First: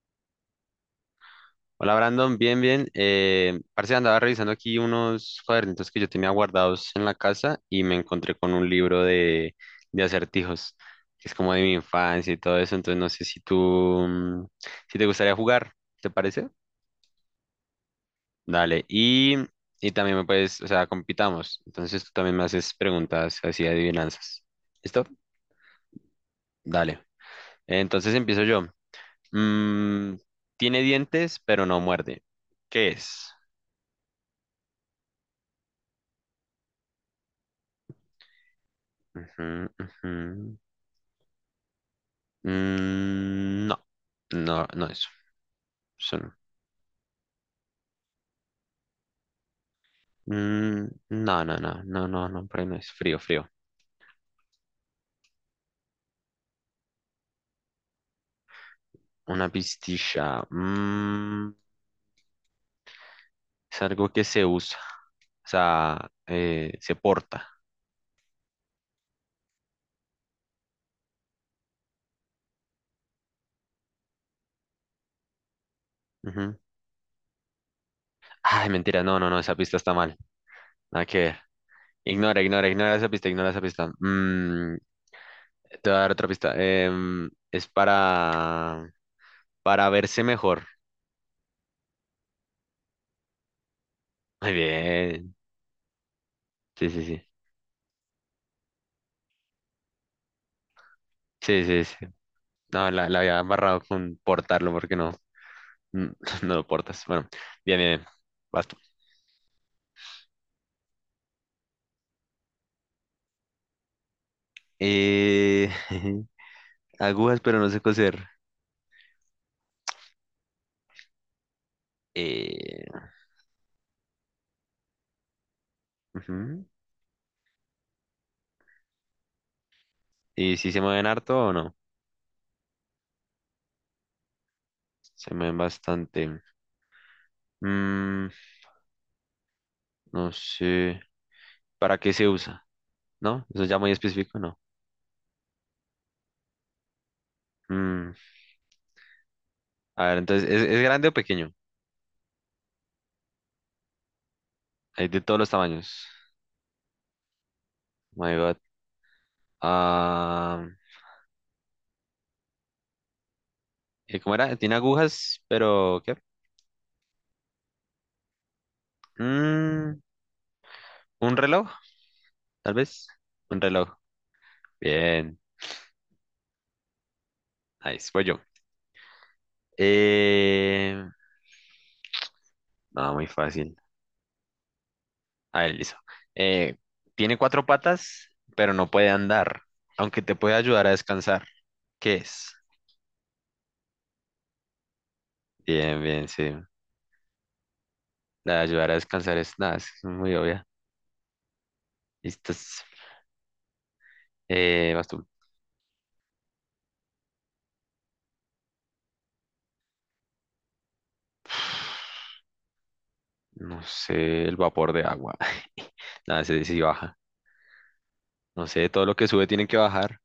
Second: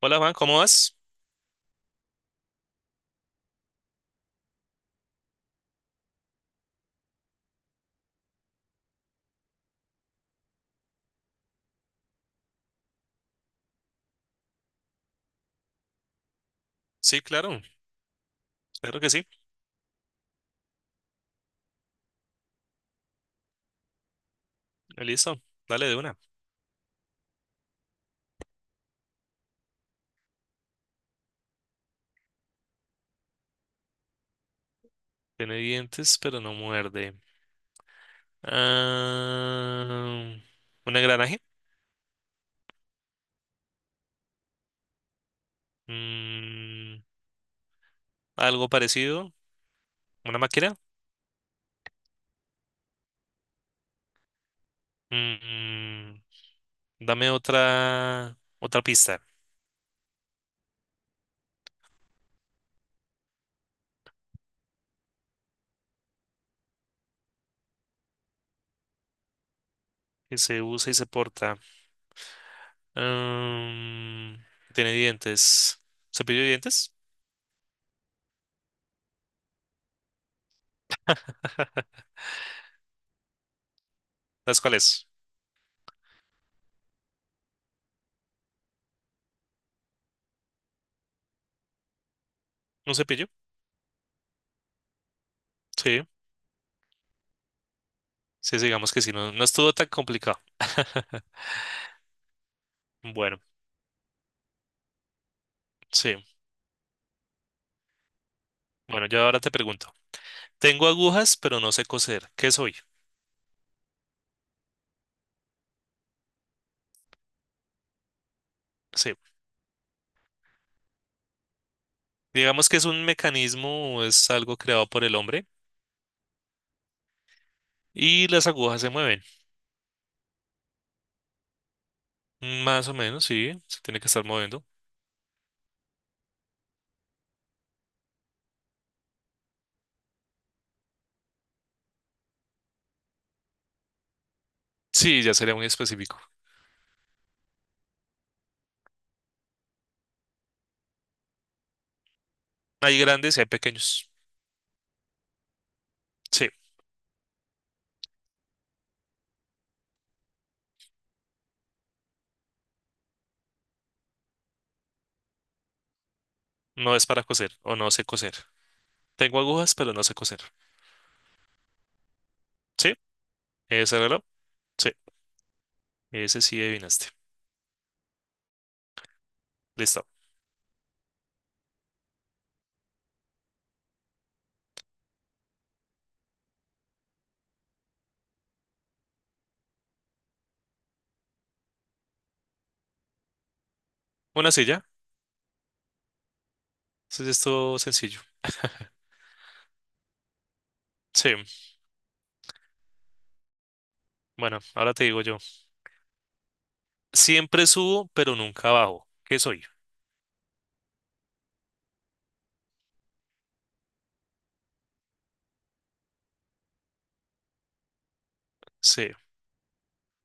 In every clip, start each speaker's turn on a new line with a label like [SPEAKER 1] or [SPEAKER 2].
[SPEAKER 1] Hola Juan, ¿cómo vas?
[SPEAKER 2] Hola Brandon, bien, bien. Parce, andaba revisando aquí unos cuadernitos que yo tenía guardados en la casa y me encontré con un libro de acertijos, que es como de mi infancia y todo eso. Entonces no sé si tú, si te gustaría jugar, ¿te parece?
[SPEAKER 1] Sí, claro,
[SPEAKER 2] Dale.
[SPEAKER 1] claro que sí.
[SPEAKER 2] Y también me puedes, o sea, compitamos. Entonces tú también me haces preguntas así de adivinanzas. ¿Listo?
[SPEAKER 1] Listo, dale de una.
[SPEAKER 2] Dale. Entonces empiezo yo. Mm, tiene dientes, pero no muerde. ¿Qué es?
[SPEAKER 1] Tiene dientes, pero no muerde.
[SPEAKER 2] Ujú, ujú.
[SPEAKER 1] Ah, ¿un engranaje?
[SPEAKER 2] Mm, no, no, no es. Eso no.
[SPEAKER 1] Mm, ¿Algo parecido? ¿Una máquina?
[SPEAKER 2] Mm, no, no, no, no, no, no, por ahí no es. Frío, frío.
[SPEAKER 1] Mm, dame otra pista.
[SPEAKER 2] Una pistilla. Es algo que se usa. O sea, se porta.
[SPEAKER 1] Que se usa y se porta. Ah, tiene dientes. ¿Cepillo de
[SPEAKER 2] Ujú.
[SPEAKER 1] dientes?
[SPEAKER 2] Ay, mentira, no, no, no, esa pista está mal. Nada que ver. Ignora, ignora, ignora esa pista, ignora esa pista.
[SPEAKER 1] ¿Las cuáles?
[SPEAKER 2] Te voy a dar otra pista. Es para verse mejor.
[SPEAKER 1] ¿Un cepillo?
[SPEAKER 2] Muy bien.
[SPEAKER 1] Sí,
[SPEAKER 2] Sí, sí, sí.
[SPEAKER 1] sí, sí, digamos que sí. No, no estuvo tan complicado.
[SPEAKER 2] Sí, sí, sí. No, la
[SPEAKER 1] Bueno,
[SPEAKER 2] había barrado con portarlo porque no, mm,
[SPEAKER 1] sí.
[SPEAKER 2] no lo portas. Bueno, bien, bien, bien. Vas tú.
[SPEAKER 1] Bueno, yo ahora te pregunto. Tengo agujas, pero no sé coser. ¿Qué soy?
[SPEAKER 2] Eh, agujas, pero no sé coser.
[SPEAKER 1] Sí. Digamos que
[SPEAKER 2] Eh,
[SPEAKER 1] es un mecanismo, es algo creado por el hombre
[SPEAKER 2] ujú.
[SPEAKER 1] y las agujas se mueven.
[SPEAKER 2] ¿Y si se mueven harto o no?
[SPEAKER 1] Más o menos, sí. Se tiene que estar moviendo.
[SPEAKER 2] Se mueven bastante. Mm, no sé. ¿Para qué se usa? ¿No? Eso ya muy específico, ¿no?
[SPEAKER 1] Sí, ya sería muy específico.
[SPEAKER 2] Mm, a ver, entonces, es grande o pequeño?
[SPEAKER 1] Hay grandes y hay pequeños.
[SPEAKER 2] Hay de todos los tamaños.
[SPEAKER 1] Sí.
[SPEAKER 2] Oh My God. Ah, ¿Y ¿cómo era? Tiene agujas, pero ¿qué?
[SPEAKER 1] No es para coser o no sé coser. Tengo agujas, pero
[SPEAKER 2] Mm,
[SPEAKER 1] no sé coser.
[SPEAKER 2] ¿Un reloj? Tal
[SPEAKER 1] Sí.
[SPEAKER 2] vez un reloj.
[SPEAKER 1] ¿Ese reloj? Sí.
[SPEAKER 2] Bien,
[SPEAKER 1] Ese sí adivinaste.
[SPEAKER 2] nice. Voy yo.
[SPEAKER 1] Listo.
[SPEAKER 2] Eh, no, muy fácil. A ver, listo. Eh, tiene cuatro patas, pero no puede andar, aunque te puede ayudar a descansar. ¿Qué es?
[SPEAKER 1] Una silla.
[SPEAKER 2] Bien, bien, sí.
[SPEAKER 1] Es esto sencillo.
[SPEAKER 2] La de ayudar a descansar es nada, es muy obvia.
[SPEAKER 1] Sí.
[SPEAKER 2] Listo.
[SPEAKER 1] Bueno, ahora te
[SPEAKER 2] Vas
[SPEAKER 1] digo
[SPEAKER 2] tú.
[SPEAKER 1] yo. Siempre subo, pero nunca bajo. ¿Qué soy?
[SPEAKER 2] No sé, el vapor de agua. Nada, se dice baja. No sé, todo
[SPEAKER 1] Sí.
[SPEAKER 2] lo que sube tiene que bajar,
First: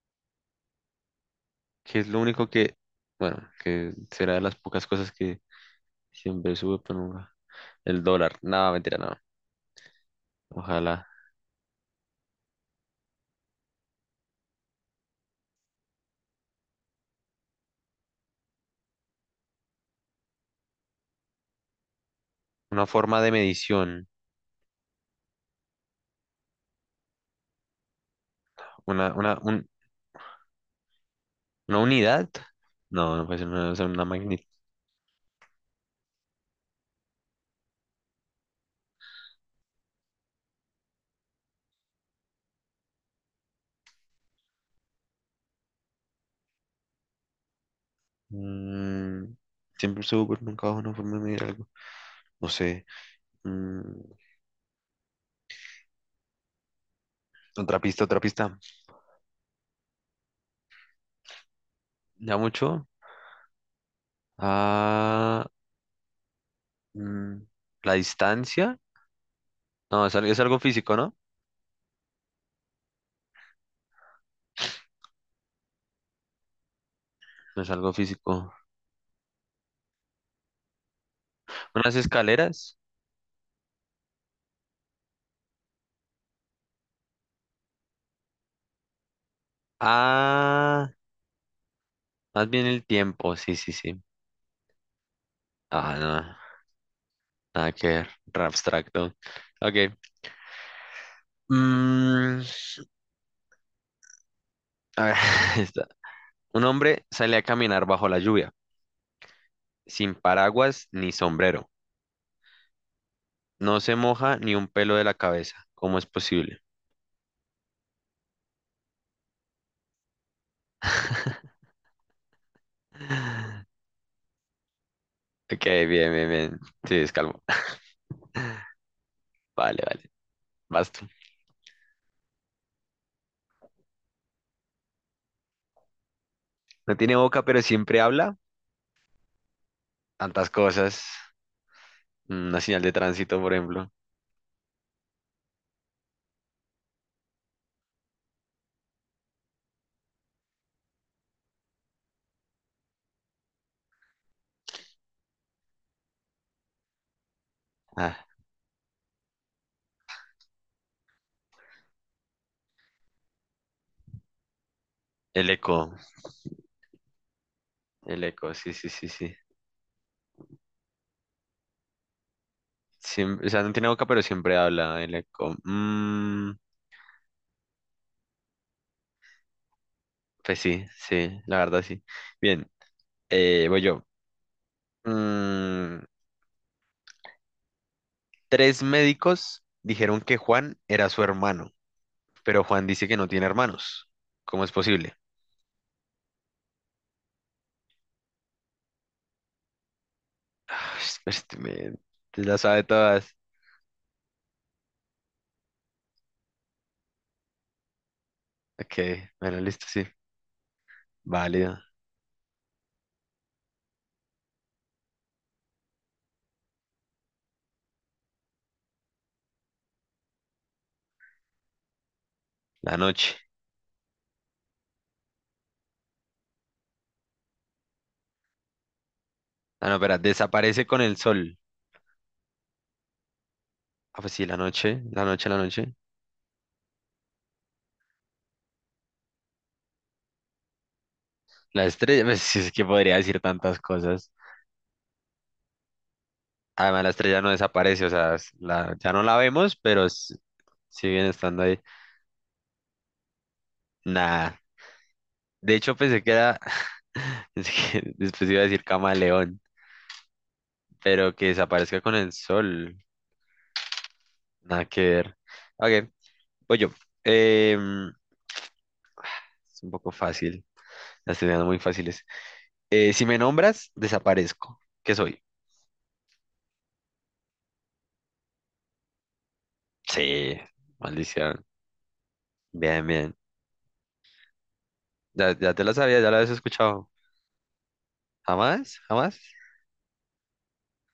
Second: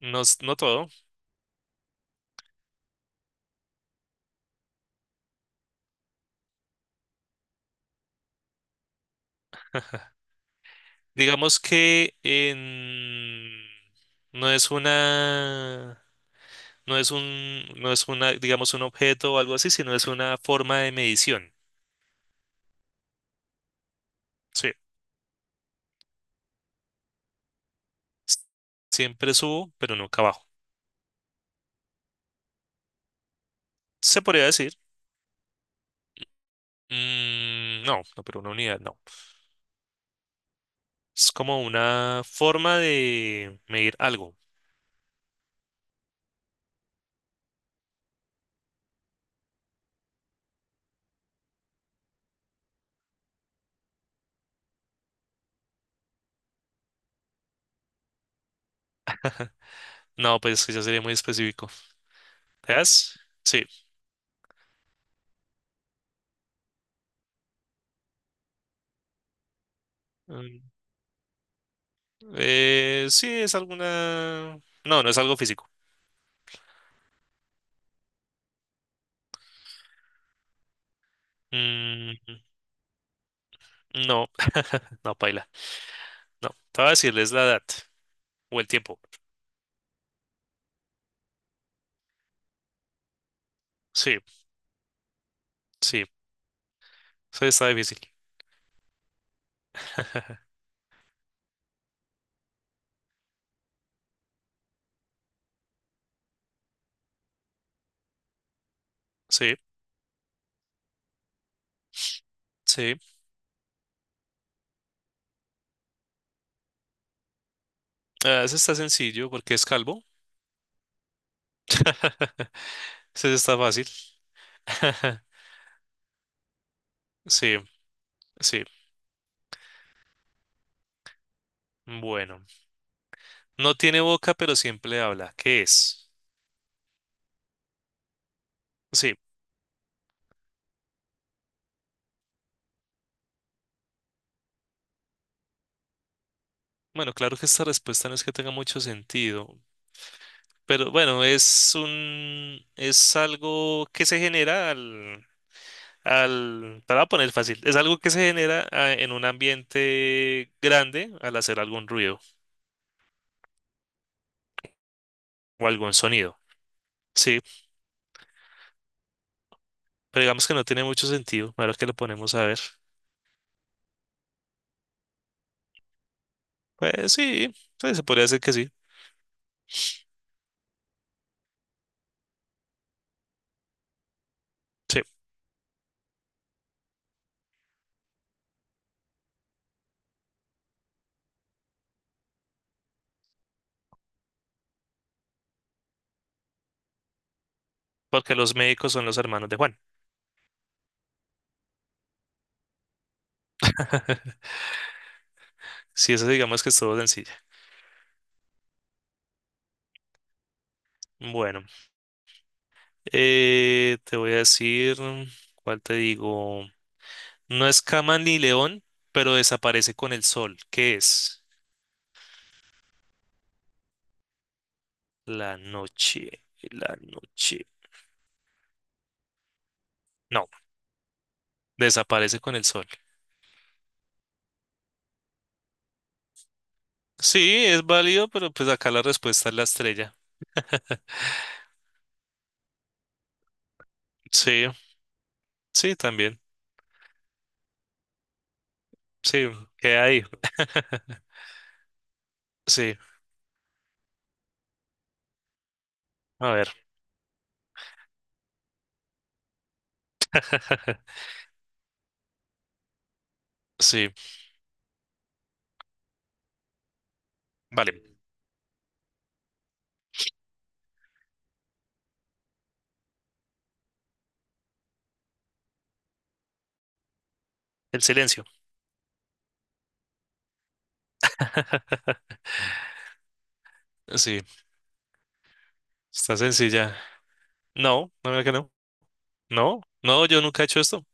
[SPEAKER 1] No todo.
[SPEAKER 2] que es lo único que, bueno, que será de las pocas cosas que siempre sube, pero nunca. El dólar. Nada, mentira, no. Ojalá.
[SPEAKER 1] Digamos que no es una, no es una, digamos, un objeto o algo así, sino es una forma de medición.
[SPEAKER 2] Una forma de medición.
[SPEAKER 1] Sí. S- Siempre
[SPEAKER 2] Una, un-
[SPEAKER 1] subo, pero nunca bajo.
[SPEAKER 2] una unidad. No, no puede ser una, o sea, una
[SPEAKER 1] Se
[SPEAKER 2] magnitud.
[SPEAKER 1] podría decir. Mm, no, no, pero una unidad no. Es como una forma de medir algo.
[SPEAKER 2] Mm, siempre sube, pero nunca baja una forma de medir algo. No sé. Mm, otra pista, otra pista.
[SPEAKER 1] No, pues es que ya sería muy específico.
[SPEAKER 2] Ya mucho.
[SPEAKER 1] ¿Es? Sí.
[SPEAKER 2] Ah, mm, la distancia. No, es, al- es algo
[SPEAKER 1] Mm,
[SPEAKER 2] físico, ¿no?
[SPEAKER 1] sí, es alguna. No, no es algo físico.
[SPEAKER 2] No es algo físico. Unas
[SPEAKER 1] Mm,
[SPEAKER 2] escaleras.
[SPEAKER 1] no, no, paila. No, te voy a decir, la edad o el tiempo.
[SPEAKER 2] Ah, más bien el tiempo. Sí, sí, sí.
[SPEAKER 1] Sí,
[SPEAKER 2] Ah,
[SPEAKER 1] sí,
[SPEAKER 2] no.
[SPEAKER 1] eso está
[SPEAKER 2] Nada que
[SPEAKER 1] difícil.
[SPEAKER 2] ver, re abstracto. Ok. Mm, a ver, esta. Un hombre sale a caminar bajo la lluvia,
[SPEAKER 1] Sí,
[SPEAKER 2] sin paraguas ni sombrero.
[SPEAKER 1] sí.
[SPEAKER 2] No se moja ni un pelo de la cabeza. ¿Cómo es posible?
[SPEAKER 1] Ah, ese está sencillo porque es calvo. Ese está fácil.
[SPEAKER 2] Ok, bien, bien, bien. Sí, es calmo.
[SPEAKER 1] Sí, sí.
[SPEAKER 2] Vale, vale. Vas tú.
[SPEAKER 1] Bueno, no tiene boca, pero siempre habla. ¿Qué es?
[SPEAKER 2] No tiene boca, pero siempre habla.
[SPEAKER 1] Sí,
[SPEAKER 2] Tantas cosas. Una señal de tránsito, por ejemplo.
[SPEAKER 1] bueno, claro que esta respuesta no es que tenga mucho sentido, pero bueno, es un, es algo que se genera te la voy a poner fácil. Es algo que se
[SPEAKER 2] Ah,
[SPEAKER 1] genera en un ambiente grande al hacer algún ruido
[SPEAKER 2] el
[SPEAKER 1] o algún
[SPEAKER 2] eco.
[SPEAKER 1] sonido. Sí,
[SPEAKER 2] El eco, sí, sí, sí, sí.
[SPEAKER 1] pero digamos que no tiene mucho sentido. Ahora que lo ponemos a ver.
[SPEAKER 2] Siem- o sea, no tiene boca, pero siempre habla. El eco.
[SPEAKER 1] Pues sí, pues se podría decir que sí.
[SPEAKER 2] Pues sí, sí, la verdad sí. Bien, voy yo.
[SPEAKER 1] Sí,
[SPEAKER 2] Mm, tres médicos dijeron que Juan era su hermano, pero Juan dice que no tiene hermanos. ¿Cómo es posible?
[SPEAKER 1] porque los médicos son los hermanos de Juan.
[SPEAKER 2] Ah, este men, te la sabe todas.
[SPEAKER 1] Sí, eso digamos que es todo sencillo.
[SPEAKER 2] Ok, bueno, listo, sí.
[SPEAKER 1] Bueno,
[SPEAKER 2] Válido.
[SPEAKER 1] te voy a decir, ¿cuál te digo? No es cama ni león, pero desaparece con el sol. ¿Qué es?
[SPEAKER 2] La noche.
[SPEAKER 1] La noche, la noche.
[SPEAKER 2] Ah, no, espera,
[SPEAKER 1] No.
[SPEAKER 2] desaparece con el sol.
[SPEAKER 1] Desaparece con el sol.
[SPEAKER 2] Ah, pues sí, la noche, la noche, la noche.
[SPEAKER 1] Sí, es válido, pero pues acá la respuesta es la estrella.
[SPEAKER 2] La estrella, pues sí, es que podría decir tantas cosas.
[SPEAKER 1] Sí, sí, también.
[SPEAKER 2] Además, la estrella no desaparece, o sea, es la- ya no la
[SPEAKER 1] Sí,
[SPEAKER 2] vemos,
[SPEAKER 1] queda
[SPEAKER 2] pero
[SPEAKER 1] ahí.
[SPEAKER 2] s- siguen estando ahí.
[SPEAKER 1] Sí,
[SPEAKER 2] Nah. De hecho, pensé que
[SPEAKER 1] a
[SPEAKER 2] era.
[SPEAKER 1] ver.
[SPEAKER 2] pensé que después iba a decir camaleón, pero que desaparezca con el sol.
[SPEAKER 1] Sí,
[SPEAKER 2] Nada que ver. Ok, voy yo.
[SPEAKER 1] vale.
[SPEAKER 2] Em, es un poco fácil. Las estoy dando muy fáciles. Si me nombras, desaparezco. ¿Qué soy?
[SPEAKER 1] El silencio.
[SPEAKER 2] Sí, maldición. Bien, bien.
[SPEAKER 1] Sí,
[SPEAKER 2] Ya, ya te la sabía, ya
[SPEAKER 1] está
[SPEAKER 2] la habías
[SPEAKER 1] sencilla.
[SPEAKER 2] escuchado.
[SPEAKER 1] No, no, mira que no.
[SPEAKER 2] ¿Jamás? ¿Jamás?
[SPEAKER 1] No, no, yo nunca he hecho esto.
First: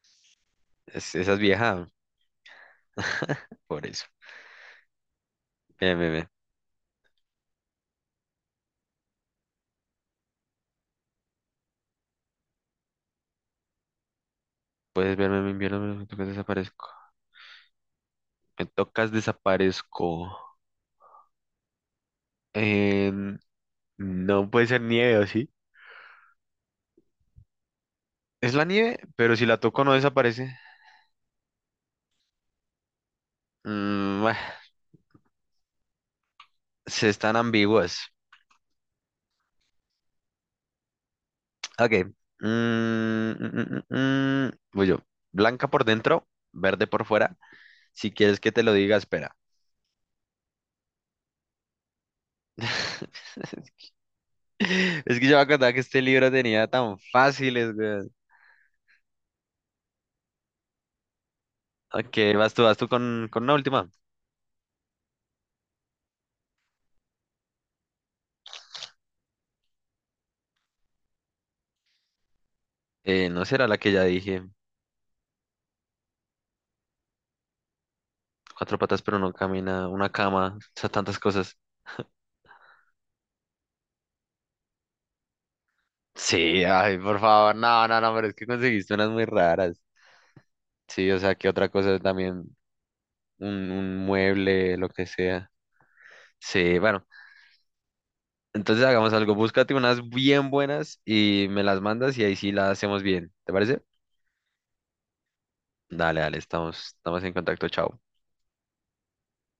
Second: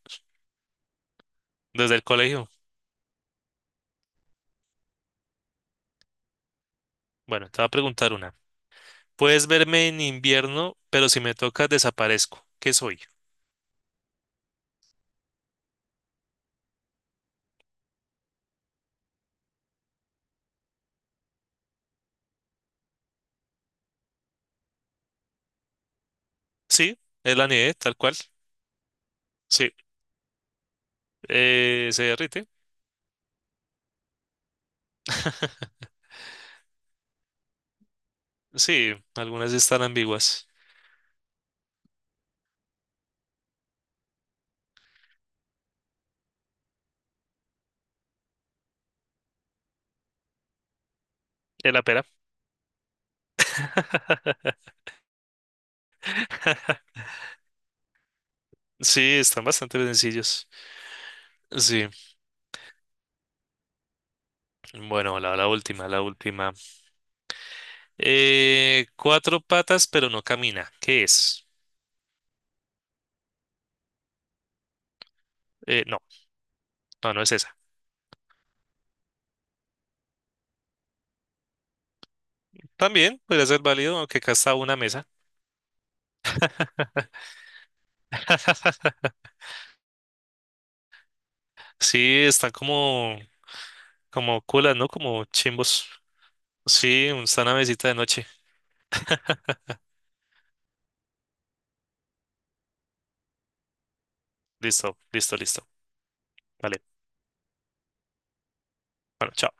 [SPEAKER 2] Es- esa es vieja,
[SPEAKER 1] Desde el colegio.
[SPEAKER 2] por eso. Bien, bien, bien.
[SPEAKER 1] Bueno, te voy a preguntar una. Puedes verme en invierno, pero si me tocas desaparezco. ¿Qué soy?
[SPEAKER 2] Puedes verme, me invierno, me tocas, desaparezco. Me tocas, desaparezco. Em, No puede ser nieve, ¿o sí?
[SPEAKER 1] Sí, es la nieve, tal cual.
[SPEAKER 2] Es la nieve, pero si la
[SPEAKER 1] Sí,
[SPEAKER 2] toco no desaparece.
[SPEAKER 1] se derrite.
[SPEAKER 2] Mm, bah, se están ambiguas.
[SPEAKER 1] Sí, algunas sí están ambiguas.
[SPEAKER 2] Ok. Mm, mm, mm, mm, mm. Voy yo. Blanca por dentro, verde por fuera. Si quieres que te lo diga, espera.
[SPEAKER 1] De la pera.
[SPEAKER 2] Es que yo me acordaba que este libro tenía tan fáciles, güey.
[SPEAKER 1] Sí, están bastante sencillos. Sí.
[SPEAKER 2] Ok, vas tú con una última.
[SPEAKER 1] Bueno, la última, la última. Cuatro patas, pero no camina. ¿Qué es?
[SPEAKER 2] No será la que ya dije.
[SPEAKER 1] No, no, no es esa.
[SPEAKER 2] Cuatro patas pero no camina, una cama, o sea, tantas cosas.
[SPEAKER 1] También podría ser válido, aunque acá está una mesa.
[SPEAKER 2] Sí, ay, por favor, no, no, no, pero es que conseguiste unas muy raras. Sí, o sea, que otra cosa
[SPEAKER 1] Sí, están
[SPEAKER 2] también,
[SPEAKER 1] como,
[SPEAKER 2] un
[SPEAKER 1] como culas,
[SPEAKER 2] mueble,
[SPEAKER 1] ¿no?
[SPEAKER 2] lo que
[SPEAKER 1] Como
[SPEAKER 2] sea.
[SPEAKER 1] chimbos.
[SPEAKER 2] Sí, bueno,
[SPEAKER 1] Sí, está una mesita de noche.
[SPEAKER 2] entonces hagamos algo, búscate unas bien buenas y me las mandas y ahí sí las hacemos bien, ¿te parece?
[SPEAKER 1] Listo, listo, listo.
[SPEAKER 2] Dale, dale,
[SPEAKER 1] Vale.
[SPEAKER 2] estamos, estamos en contacto, chao.
[SPEAKER 1] Bueno, chao.